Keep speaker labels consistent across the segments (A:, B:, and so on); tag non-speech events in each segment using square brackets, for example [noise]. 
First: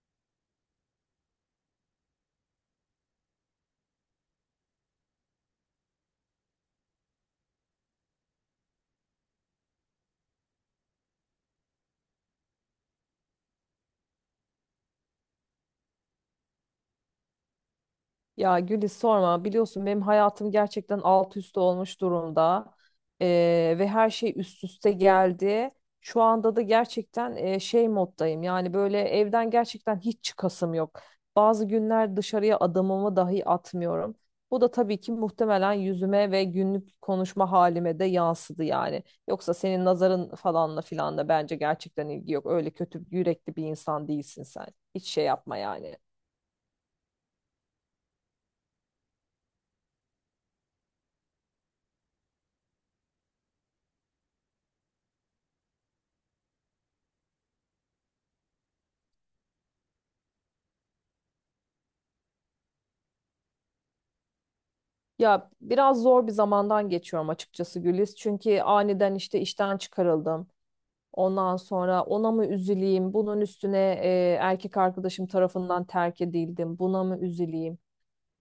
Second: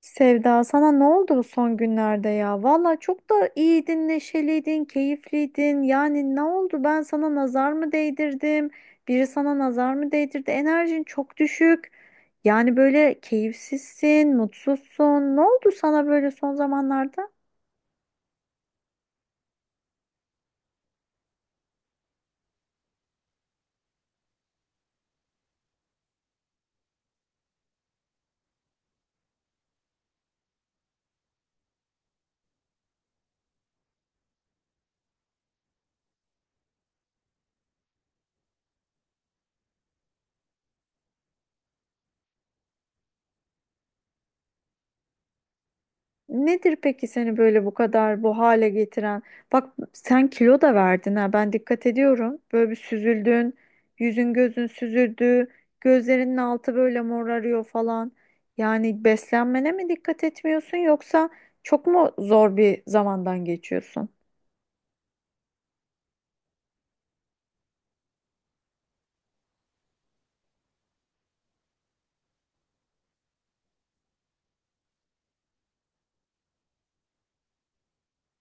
A: Sevda sana ne oldu bu son günlerde ya? Valla çok da iyiydin, neşeliydin, keyifliydin. Yani ne oldu? Ben sana nazar mı değdirdim? Biri sana nazar mı değdirdi? Enerjin çok düşük. Yani böyle keyifsizsin, mutsuzsun. Ne oldu sana böyle son zamanlarda?
B: Ya Güliz sorma, biliyorsun benim hayatım gerçekten alt üst olmuş durumda. Ve her şey üst üste geldi. Şu anda da gerçekten şey moddayım, yani böyle evden gerçekten hiç çıkasım yok. Bazı günler dışarıya adımımı dahi atmıyorum. Bu da tabii ki muhtemelen yüzüme ve günlük konuşma halime de yansıdı yani. Yoksa senin nazarın falanla filanla bence gerçekten ilgi yok. Öyle kötü yürekli bir insan değilsin sen. Hiç şey yapma yani.
A: Nedir peki seni böyle bu kadar bu hale getiren? Bak sen kilo da verdin ha, ben dikkat ediyorum. Böyle bir süzüldün, yüzün gözün süzüldü, gözlerinin altı böyle morarıyor falan. Yani beslenmene mi dikkat etmiyorsun yoksa çok mu zor bir zamandan geçiyorsun?
B: Ya, biraz zor bir zamandan geçiyorum açıkçası Güliz. Çünkü aniden işte işten çıkarıldım. Ondan sonra ona mı üzüleyim? Bunun üstüne erkek arkadaşım tarafından terk edildim. Buna mı üzüleyim?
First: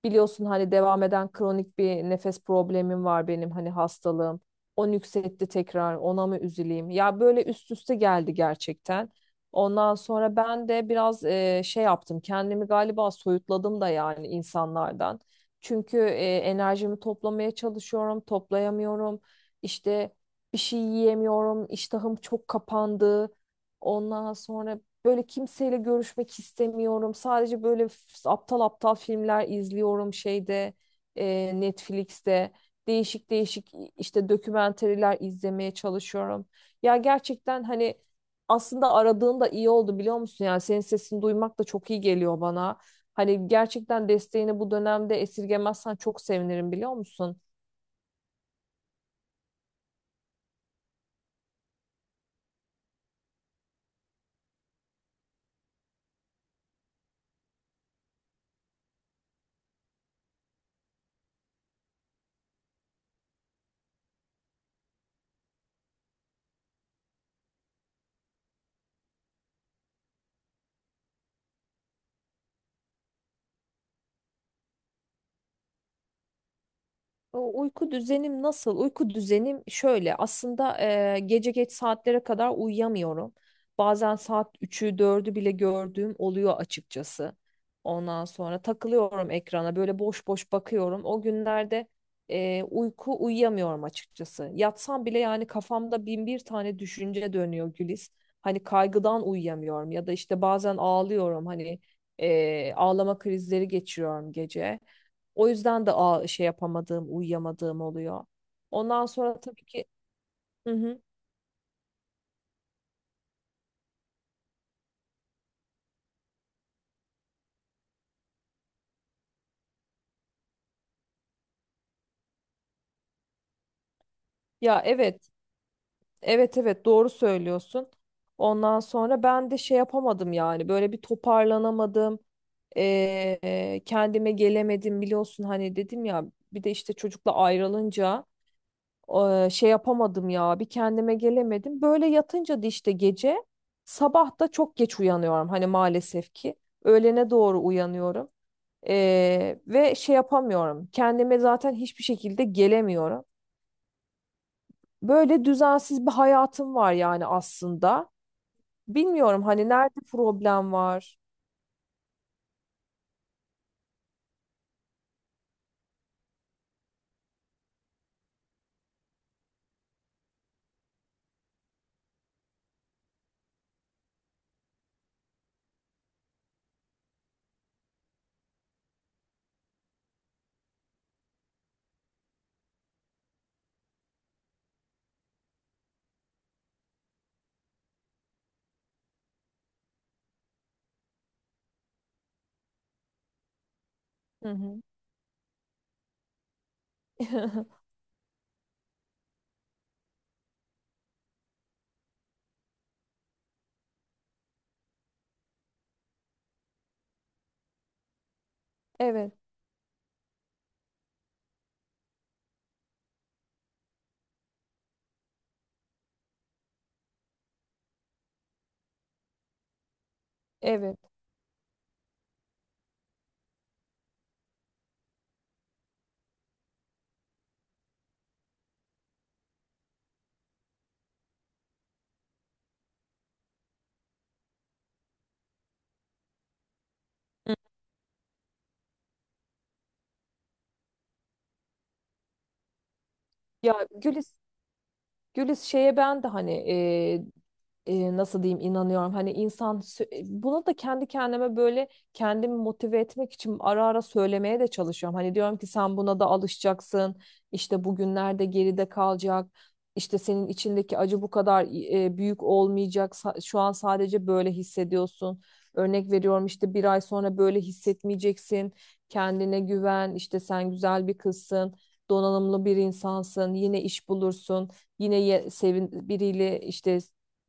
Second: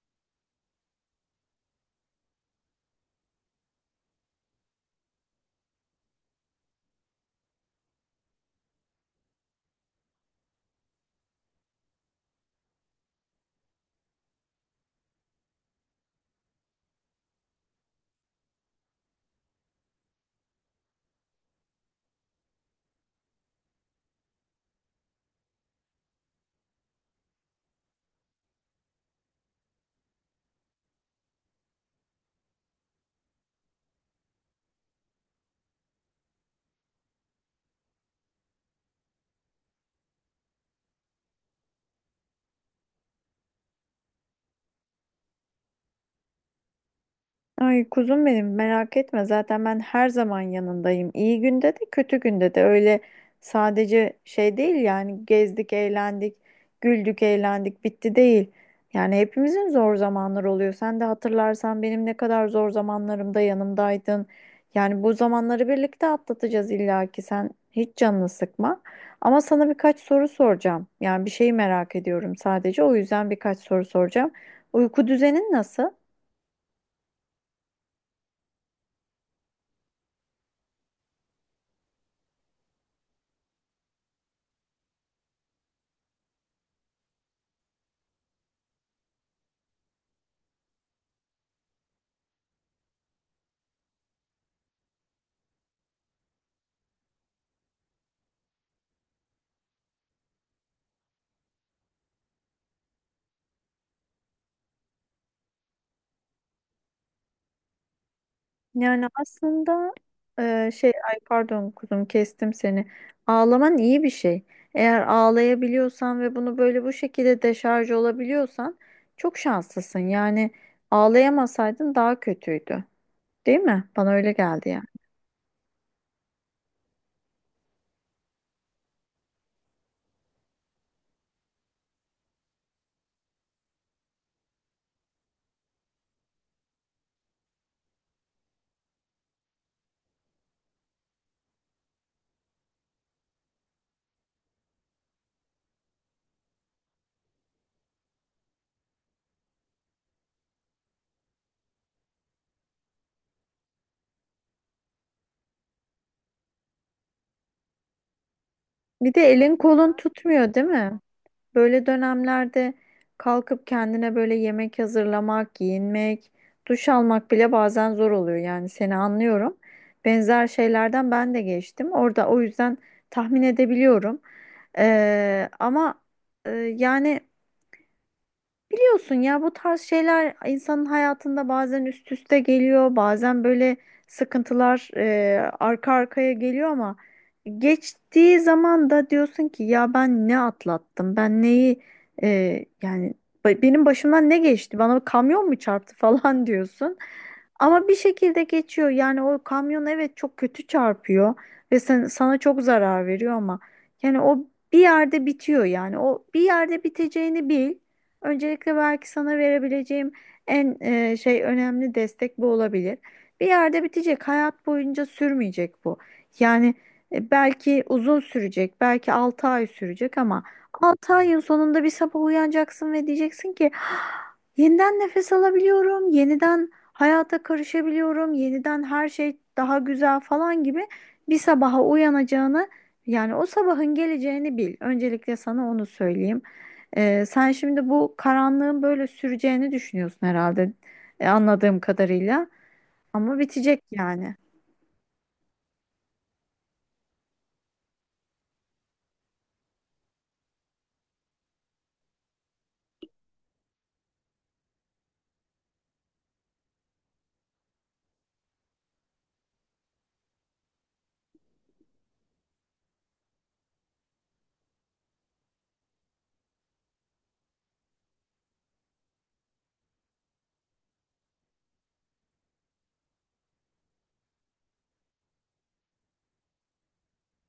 B: Biliyorsun hani devam eden kronik bir nefes problemim var benim, hani hastalığım. O nüksetti tekrar, ona mı üzüleyim? Ya böyle üst üste geldi gerçekten. Ondan sonra ben de biraz şey yaptım. Kendimi galiba soyutladım da yani insanlardan. Çünkü enerjimi toplamaya çalışıyorum, toplayamıyorum. İşte bir şey yiyemiyorum, iştahım çok kapandı. Ondan sonra böyle kimseyle görüşmek istemiyorum. Sadece böyle aptal aptal filmler izliyorum, şeyde, Netflix'te. Değişik değişik işte dokümenteriler izlemeye çalışıyorum. Ya gerçekten hani aslında aradığın da iyi oldu, biliyor musun? Yani senin sesini duymak da çok iyi geliyor bana. Hani gerçekten desteğini bu dönemde esirgemezsen çok sevinirim, biliyor musun?
A: Ay kuzum benim, merak etme, zaten ben her zaman yanındayım. İyi günde de kötü günde de. Öyle sadece şey değil yani, gezdik eğlendik, güldük eğlendik, bitti değil. Yani hepimizin zor zamanları oluyor. Sen de hatırlarsan benim ne kadar zor zamanlarımda yanımdaydın. Yani bu zamanları birlikte atlatacağız illa ki, sen hiç canını sıkma. Ama sana birkaç soru soracağım. Yani bir şeyi merak ediyorum sadece, o yüzden birkaç soru soracağım. Uyku düzenin nasıl?
B: O, uyku düzenim nasıl? Uyku düzenim şöyle. Aslında gece geç saatlere kadar uyuyamıyorum. Bazen saat üçü dördü bile gördüğüm oluyor açıkçası. Ondan sonra takılıyorum ekrana, böyle boş boş bakıyorum. O günlerde uyku uyuyamıyorum açıkçası. Yatsam bile yani kafamda bin bir tane düşünce dönüyor Güliz. Hani kaygıdan uyuyamıyorum, ya da işte bazen ağlıyorum, hani ağlama krizleri geçiriyorum gece. O yüzden de şey yapamadığım, uyuyamadığım oluyor.
A: Yani
B: Ondan sonra tabii ki.
A: aslında
B: Hı hı.
A: ay pardon kuzum, kestim seni. Ağlaman iyi bir şey. Eğer ağlayabiliyorsan ve bunu böyle bu şekilde deşarj olabiliyorsan çok şanslısın. Yani ağlayamasaydın daha kötüydü. Değil mi? Bana öyle geldi
B: Ya
A: yani.
B: evet, evet, evet, doğru söylüyorsun. Ondan sonra ben de şey yapamadım, yani böyle bir toparlanamadım. Kendime gelemedim, biliyorsun hani dedim ya, bir de işte çocukla ayrılınca şey yapamadım ya, bir kendime gelemedim. Böyle yatınca da işte gece, sabah da çok geç uyanıyorum, hani maalesef ki öğlene doğru uyanıyorum. Ve şey yapamıyorum. Kendime zaten hiçbir şekilde gelemiyorum. Böyle düzensiz bir hayatım var yani aslında.
A: Bir de
B: Bilmiyorum
A: elin
B: hani
A: kolun
B: nerede
A: tutmuyor, değil
B: problem
A: mi?
B: var.
A: Böyle dönemlerde kalkıp kendine böyle yemek hazırlamak, giyinmek, duş almak bile bazen zor oluyor. Yani seni anlıyorum. Benzer şeylerden ben de geçtim. Orada o yüzden tahmin edebiliyorum. Ama yani biliyorsun ya, bu tarz şeyler insanın hayatında bazen üst üste geliyor, bazen böyle sıkıntılar arka arkaya geliyor ama geçtiği zaman da diyorsun ki ya ben ne atlattım, ben neyi e, yani benim başımdan ne
B: Hı
A: geçti,
B: hı.
A: bana kamyon mu çarptı [laughs] falan diyorsun. Ama
B: [laughs]
A: bir şekilde geçiyor yani, o kamyon evet çok kötü çarpıyor ve sana çok zarar veriyor ama yani o bir yerde bitiyor, yani o bir yerde biteceğini bil. Öncelikle belki
B: Evet,
A: sana verebileceğim en önemli destek bu olabilir. Bir yerde bitecek, hayat boyunca sürmeyecek bu. Yani belki uzun sürecek, belki 6 ay sürecek ama
B: evet.
A: 6 ayın sonunda bir sabah uyanacaksın ve diyeceksin ki "Ah, yeniden nefes alabiliyorum, yeniden hayata karışabiliyorum, yeniden her şey daha güzel" falan gibi bir sabaha uyanacağını, yani o sabahın geleceğini bil. Öncelikle sana onu söyleyeyim. Sen
B: Hı.
A: şimdi bu karanlığın böyle süreceğini düşünüyorsun herhalde, anladığım kadarıyla, ama bitecek
B: Ya
A: yani.
B: Gülis, şeye ben de hani nasıl diyeyim, inanıyorum. Hani insan buna da kendi kendime böyle, kendimi motive etmek için ara ara söylemeye de çalışıyorum. Hani diyorum ki sen buna da alışacaksın. İşte bugünlerde geride kalacak. İşte senin içindeki acı bu kadar büyük olmayacak. Şu an sadece böyle hissediyorsun. Örnek veriyorum, işte bir ay sonra böyle hissetmeyeceksin. Kendine güven. İşte sen güzel bir kızsın. Donanımlı bir insansın. Yine iş bulursun. Yine sevin biriyle işte,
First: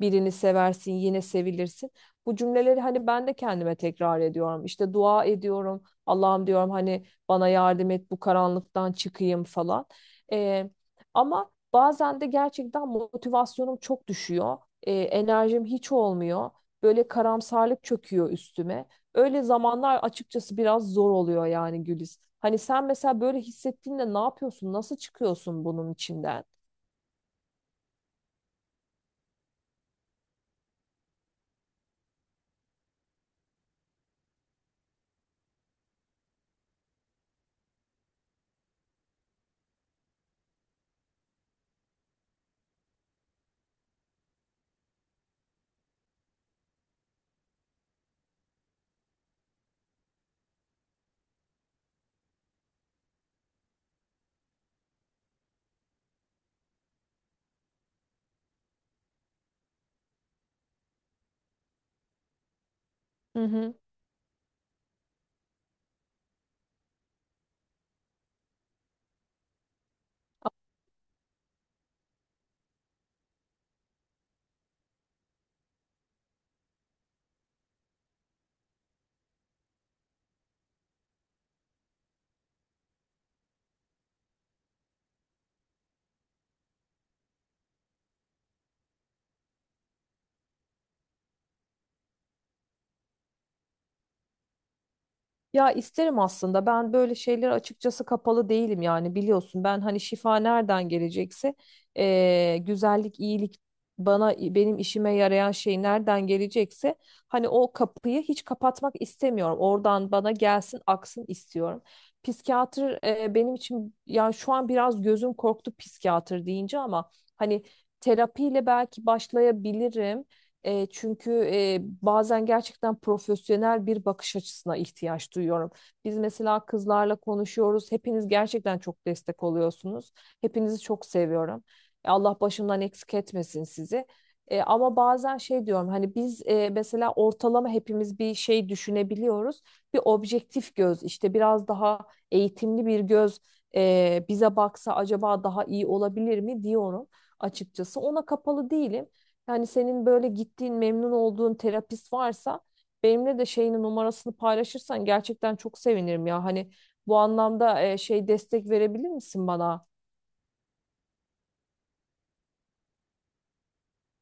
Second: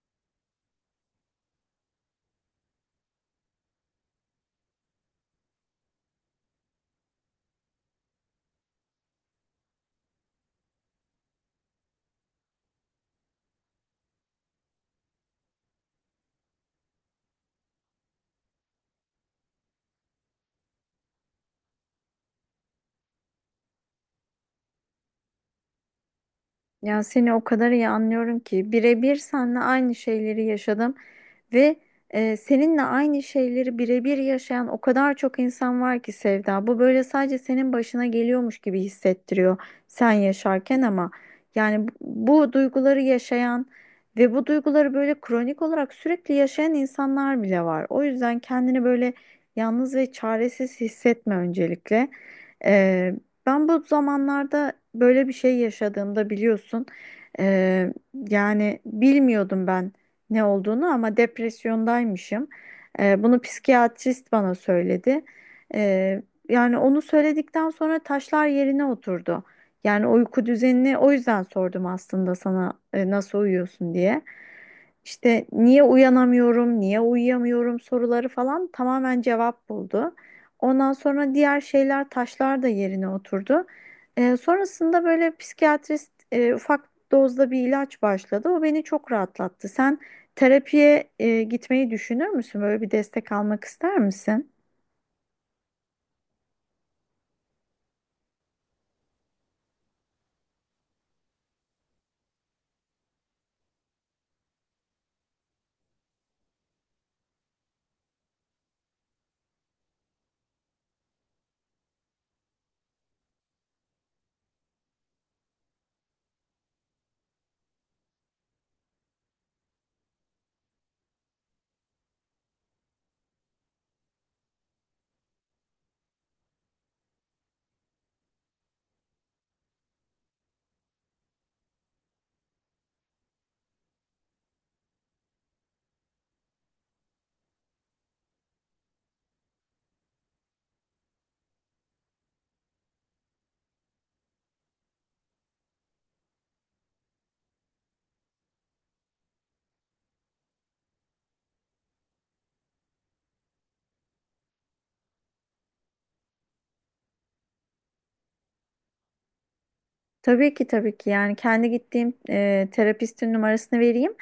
B: birini seversin, yine sevilirsin. Bu cümleleri hani ben de kendime tekrar ediyorum. İşte dua ediyorum. Allah'ım diyorum, hani bana yardım et bu karanlıktan çıkayım falan. Ee, Ama bazen de gerçekten motivasyonum çok düşüyor. Enerjim hiç olmuyor. Böyle karamsarlık çöküyor üstüme. Öyle zamanlar açıkçası biraz zor oluyor yani Güliz. Hani sen mesela böyle hissettiğinde ne yapıyorsun? Nasıl çıkıyorsun bunun içinden?
A: Ya seni o kadar iyi anlıyorum ki, birebir seninle aynı şeyleri yaşadım. Ve seninle aynı şeyleri birebir yaşayan o kadar çok insan var ki Sevda. Bu böyle sadece senin başına geliyormuş gibi hissettiriyor sen yaşarken, ama yani bu duyguları yaşayan ve bu duyguları böyle kronik olarak sürekli yaşayan insanlar bile var. O yüzden kendini böyle yalnız ve çaresiz hissetme öncelikle. E, ben bu zamanlarda böyle bir şey yaşadığımda biliyorsun. e, Yani bilmiyordum ben ne olduğunu, ama depresyondaymışım. Bunu
B: Hı hı.
A: psikiyatrist bana söyledi. Ee, yani onu söyledikten sonra taşlar yerine oturdu. Yani uyku düzenini o yüzden sordum aslında sana, nasıl uyuyorsun diye. İşte niye uyanamıyorum, niye uyuyamıyorum soruları falan tamamen cevap buldu. Ondan sonra diğer şeyler, taşlar da yerine oturdu. Sonrasında böyle psikiyatrist ufak dozda bir ilaç başladı. O beni çok rahatlattı. Sen terapiye gitmeyi düşünür müsün? Böyle bir destek almak ister misin?
B: Ya, isterim aslında. Ben böyle şeyler açıkçası kapalı değilim, yani biliyorsun. Ben hani şifa nereden gelecekse, güzellik, iyilik, bana benim işime yarayan şey nereden gelecekse, hani o kapıyı hiç kapatmak istemiyorum. Oradan bana gelsin, aksın istiyorum. Psikiyatr benim için yani şu an biraz gözüm korktu psikiyatr deyince, ama hani terapiyle belki başlayabilirim. Çünkü bazen gerçekten profesyonel bir bakış açısına ihtiyaç duyuyorum. Biz mesela kızlarla konuşuyoruz. Hepiniz gerçekten çok destek oluyorsunuz. Hepinizi çok seviyorum. Allah başımdan eksik etmesin sizi. Ama bazen şey diyorum, hani biz mesela ortalama hepimiz bir şey düşünebiliyoruz. Bir objektif göz, işte biraz daha eğitimli bir göz bize baksa acaba daha iyi olabilir mi diyorum açıkçası. Ona kapalı değilim. Yani senin böyle gittiğin, memnun olduğun terapist varsa, benimle de şeyini, numarasını paylaşırsan gerçekten çok sevinirim ya. Hani bu anlamda şey, destek verebilir misin bana?
A: Tabii ki, tabii ki, yani kendi gittiğim terapistin numarasını vereyim.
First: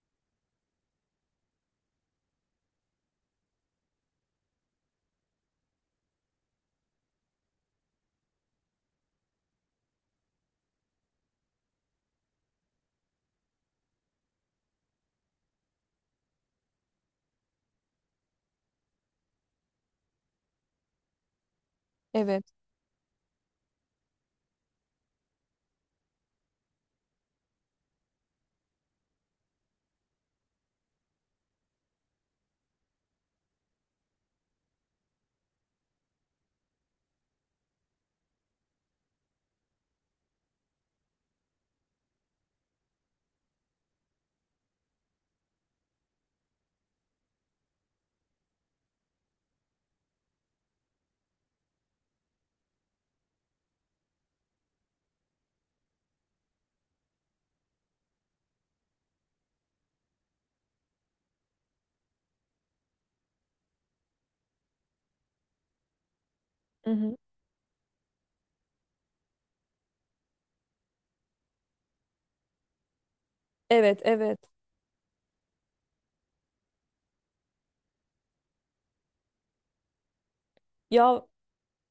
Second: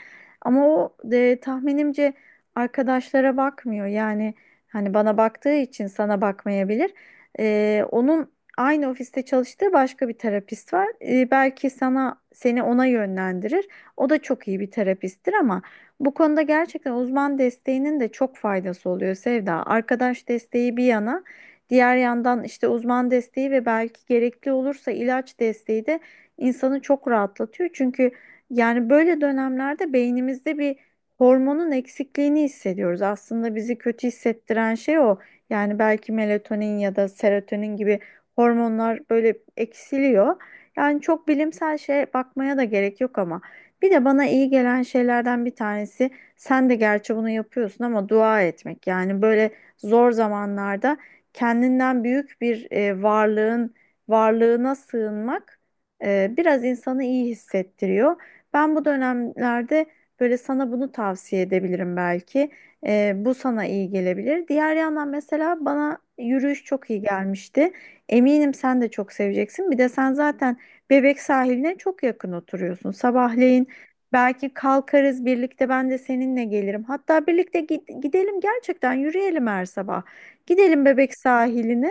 A: Ama o tahminimce arkadaşlara bakmıyor. Yani hani bana baktığı için sana bakmayabilir. E, onun aynı ofiste çalıştığı başka bir terapist var. E, belki sana, seni ona yönlendirir. O da çok iyi bir terapisttir, ama bu konuda gerçekten uzman desteğinin de çok faydası oluyor Sevda. Arkadaş desteği bir yana. Diğer yandan
B: Evet.
A: işte uzman desteği ve belki gerekli olursa ilaç desteği de insanı çok rahatlatıyor. Çünkü yani böyle dönemlerde beynimizde bir hormonun eksikliğini hissediyoruz. Aslında bizi kötü hissettiren şey o. Yani belki melatonin ya da serotonin gibi hormonlar böyle eksiliyor. Yani çok bilimsel şeye bakmaya da gerek yok ama. Bir de bana iyi gelen şeylerden bir tanesi, sen de gerçi bunu yapıyorsun ama, dua etmek. Yani böyle zor zamanlarda kendinden büyük bir varlığına sığınmak biraz insanı iyi hissettiriyor. Ben bu dönemlerde böyle sana bunu tavsiye edebilirim belki. E, bu sana iyi gelebilir. Diğer yandan mesela bana yürüyüş çok
B: Hı
A: iyi
B: hı.
A: gelmişti. Eminim sen de çok seveceksin. Bir de sen zaten Bebek sahiline çok yakın oturuyorsun. Sabahleyin
B: Evet, evet.
A: belki kalkarız birlikte, ben de seninle gelirim. Hatta birlikte gidelim gerçekten, yürüyelim her sabah. Gidelim Bebek
B: Ya,
A: sahiline,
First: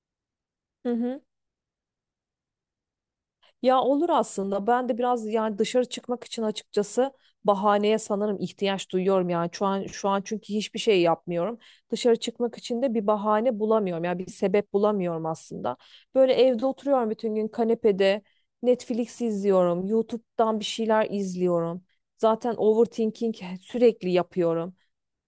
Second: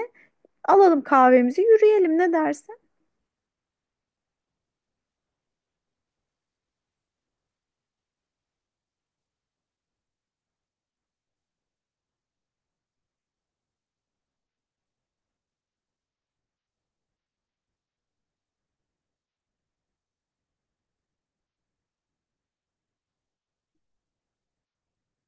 B: hı
A: alalım
B: hı.
A: kahvemizi, yürüyelim, ne dersin?
B: Ya, olur aslında. Ben de biraz yani dışarı çıkmak için açıkçası bahaneye sanırım ihtiyaç duyuyorum, yani şu an çünkü hiçbir şey yapmıyorum. Dışarı çıkmak için de bir bahane bulamıyorum. Yani bir sebep bulamıyorum aslında. Böyle evde oturuyorum bütün gün, kanepede Netflix izliyorum, YouTube'dan bir şeyler izliyorum. Zaten overthinking sürekli yapıyorum.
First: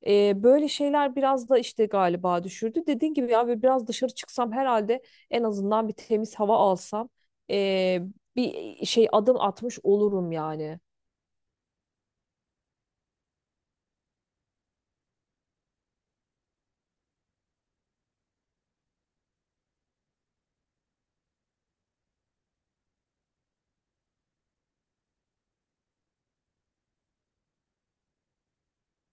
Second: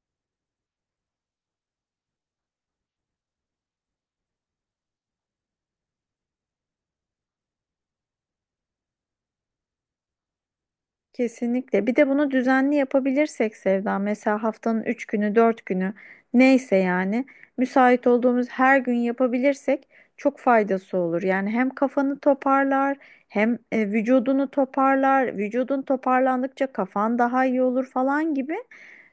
B: Böyle şeyler biraz da işte galiba düşürdü. Dediğin gibi ya, böyle biraz dışarı çıksam herhalde, en azından bir temiz hava alsam ee, bir şey adım atmış olurum yani.
A: Kesinlikle. Bir de bunu düzenli yapabilirsek Sevda, mesela haftanın 3 günü, 4 günü, neyse yani, müsait olduğumuz her gün yapabilirsek çok faydası olur. Yani hem kafanı toparlar, hem vücudunu toparlar. Vücudun toparlandıkça kafan daha iyi olur falan gibi.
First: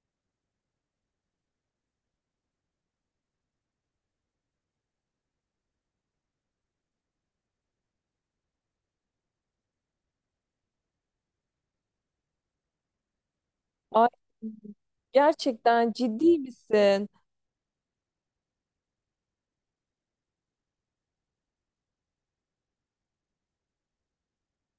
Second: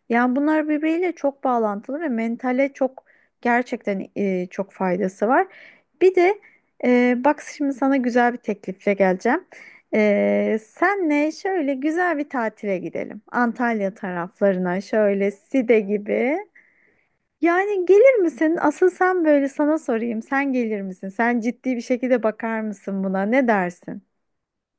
A: Yani bunlar birbiriyle çok bağlantılı ve mentale çok gerçekten çok faydası var. Bir de bak şimdi sana güzel bir teklifle geleceğim. Senle şöyle güzel bir tatile gidelim. Antalya
B: Ay,
A: taraflarına, şöyle Side
B: gerçekten
A: gibi.
B: ciddi misin?
A: Yani gelir misin? Asıl sen, böyle sana sorayım. Sen gelir misin? Sen ciddi bir şekilde bakar mısın buna? Ne dersin?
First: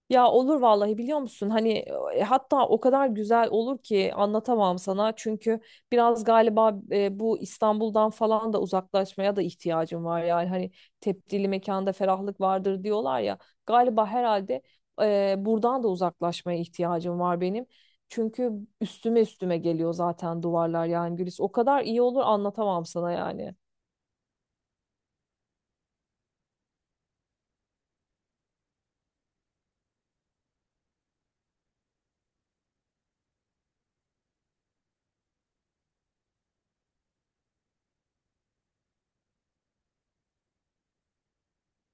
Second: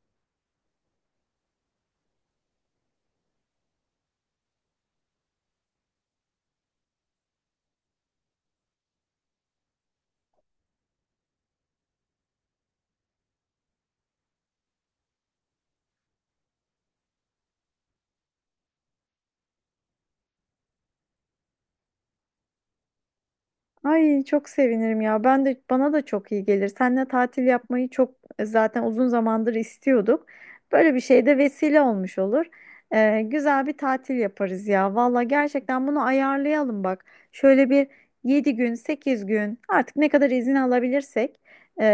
B: Ya, olur vallahi, biliyor musun? Hani hatta o kadar güzel olur ki anlatamam sana. Çünkü biraz galiba bu İstanbul'dan falan da uzaklaşmaya da ihtiyacım var. Yani hani tepdili mekanda ferahlık vardır diyorlar ya. Galiba herhalde buradan da uzaklaşmaya ihtiyacım var benim. Çünkü üstüme üstüme geliyor zaten duvarlar, yani Gülis. O kadar iyi olur, anlatamam sana yani.
A: Ay çok sevinirim ya. Ben de, bana da çok iyi gelir. Seninle tatil yapmayı çok zaten uzun zamandır istiyorduk. Böyle bir şey de vesile olmuş olur. Güzel bir tatil yaparız ya. Valla gerçekten bunu ayarlayalım bak. Şöyle bir 7 gün, 8 gün, artık ne kadar izin alabilirsek, ee,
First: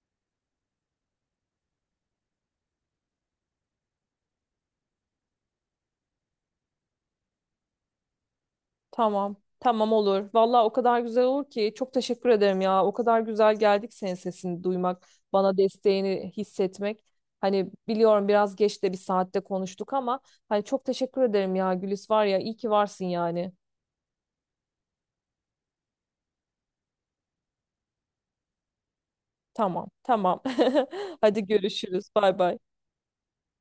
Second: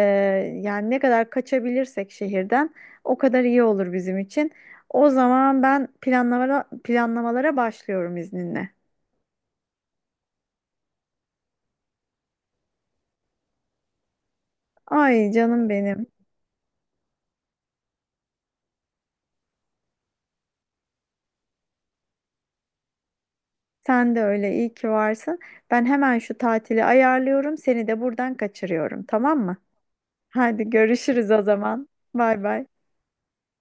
A: yani ne kadar kaçabilirsek şehirden, o kadar iyi olur bizim için. O zaman ben planlamalara başlıyorum izninle.
B: Tamam. Tamam, olur. Vallahi o kadar güzel olur ki, çok teşekkür ederim ya. O kadar güzel geldik senin sesini duymak,
A: Ay
B: bana
A: canım benim.
B: desteğini hissetmek. Hani biliyorum biraz geç de bir saatte konuştuk ama, hani çok teşekkür ederim ya Gülis, var ya iyi ki varsın yani.
A: Sen de öyle, iyi ki varsın. Ben hemen şu tatili ayarlıyorum. Seni de buradan kaçırıyorum, tamam mı?
B: Tamam, tamam.
A: Hadi
B: [laughs]
A: görüşürüz o
B: Hadi
A: zaman.
B: görüşürüz. Bay
A: Bay
B: bay.
A: bay.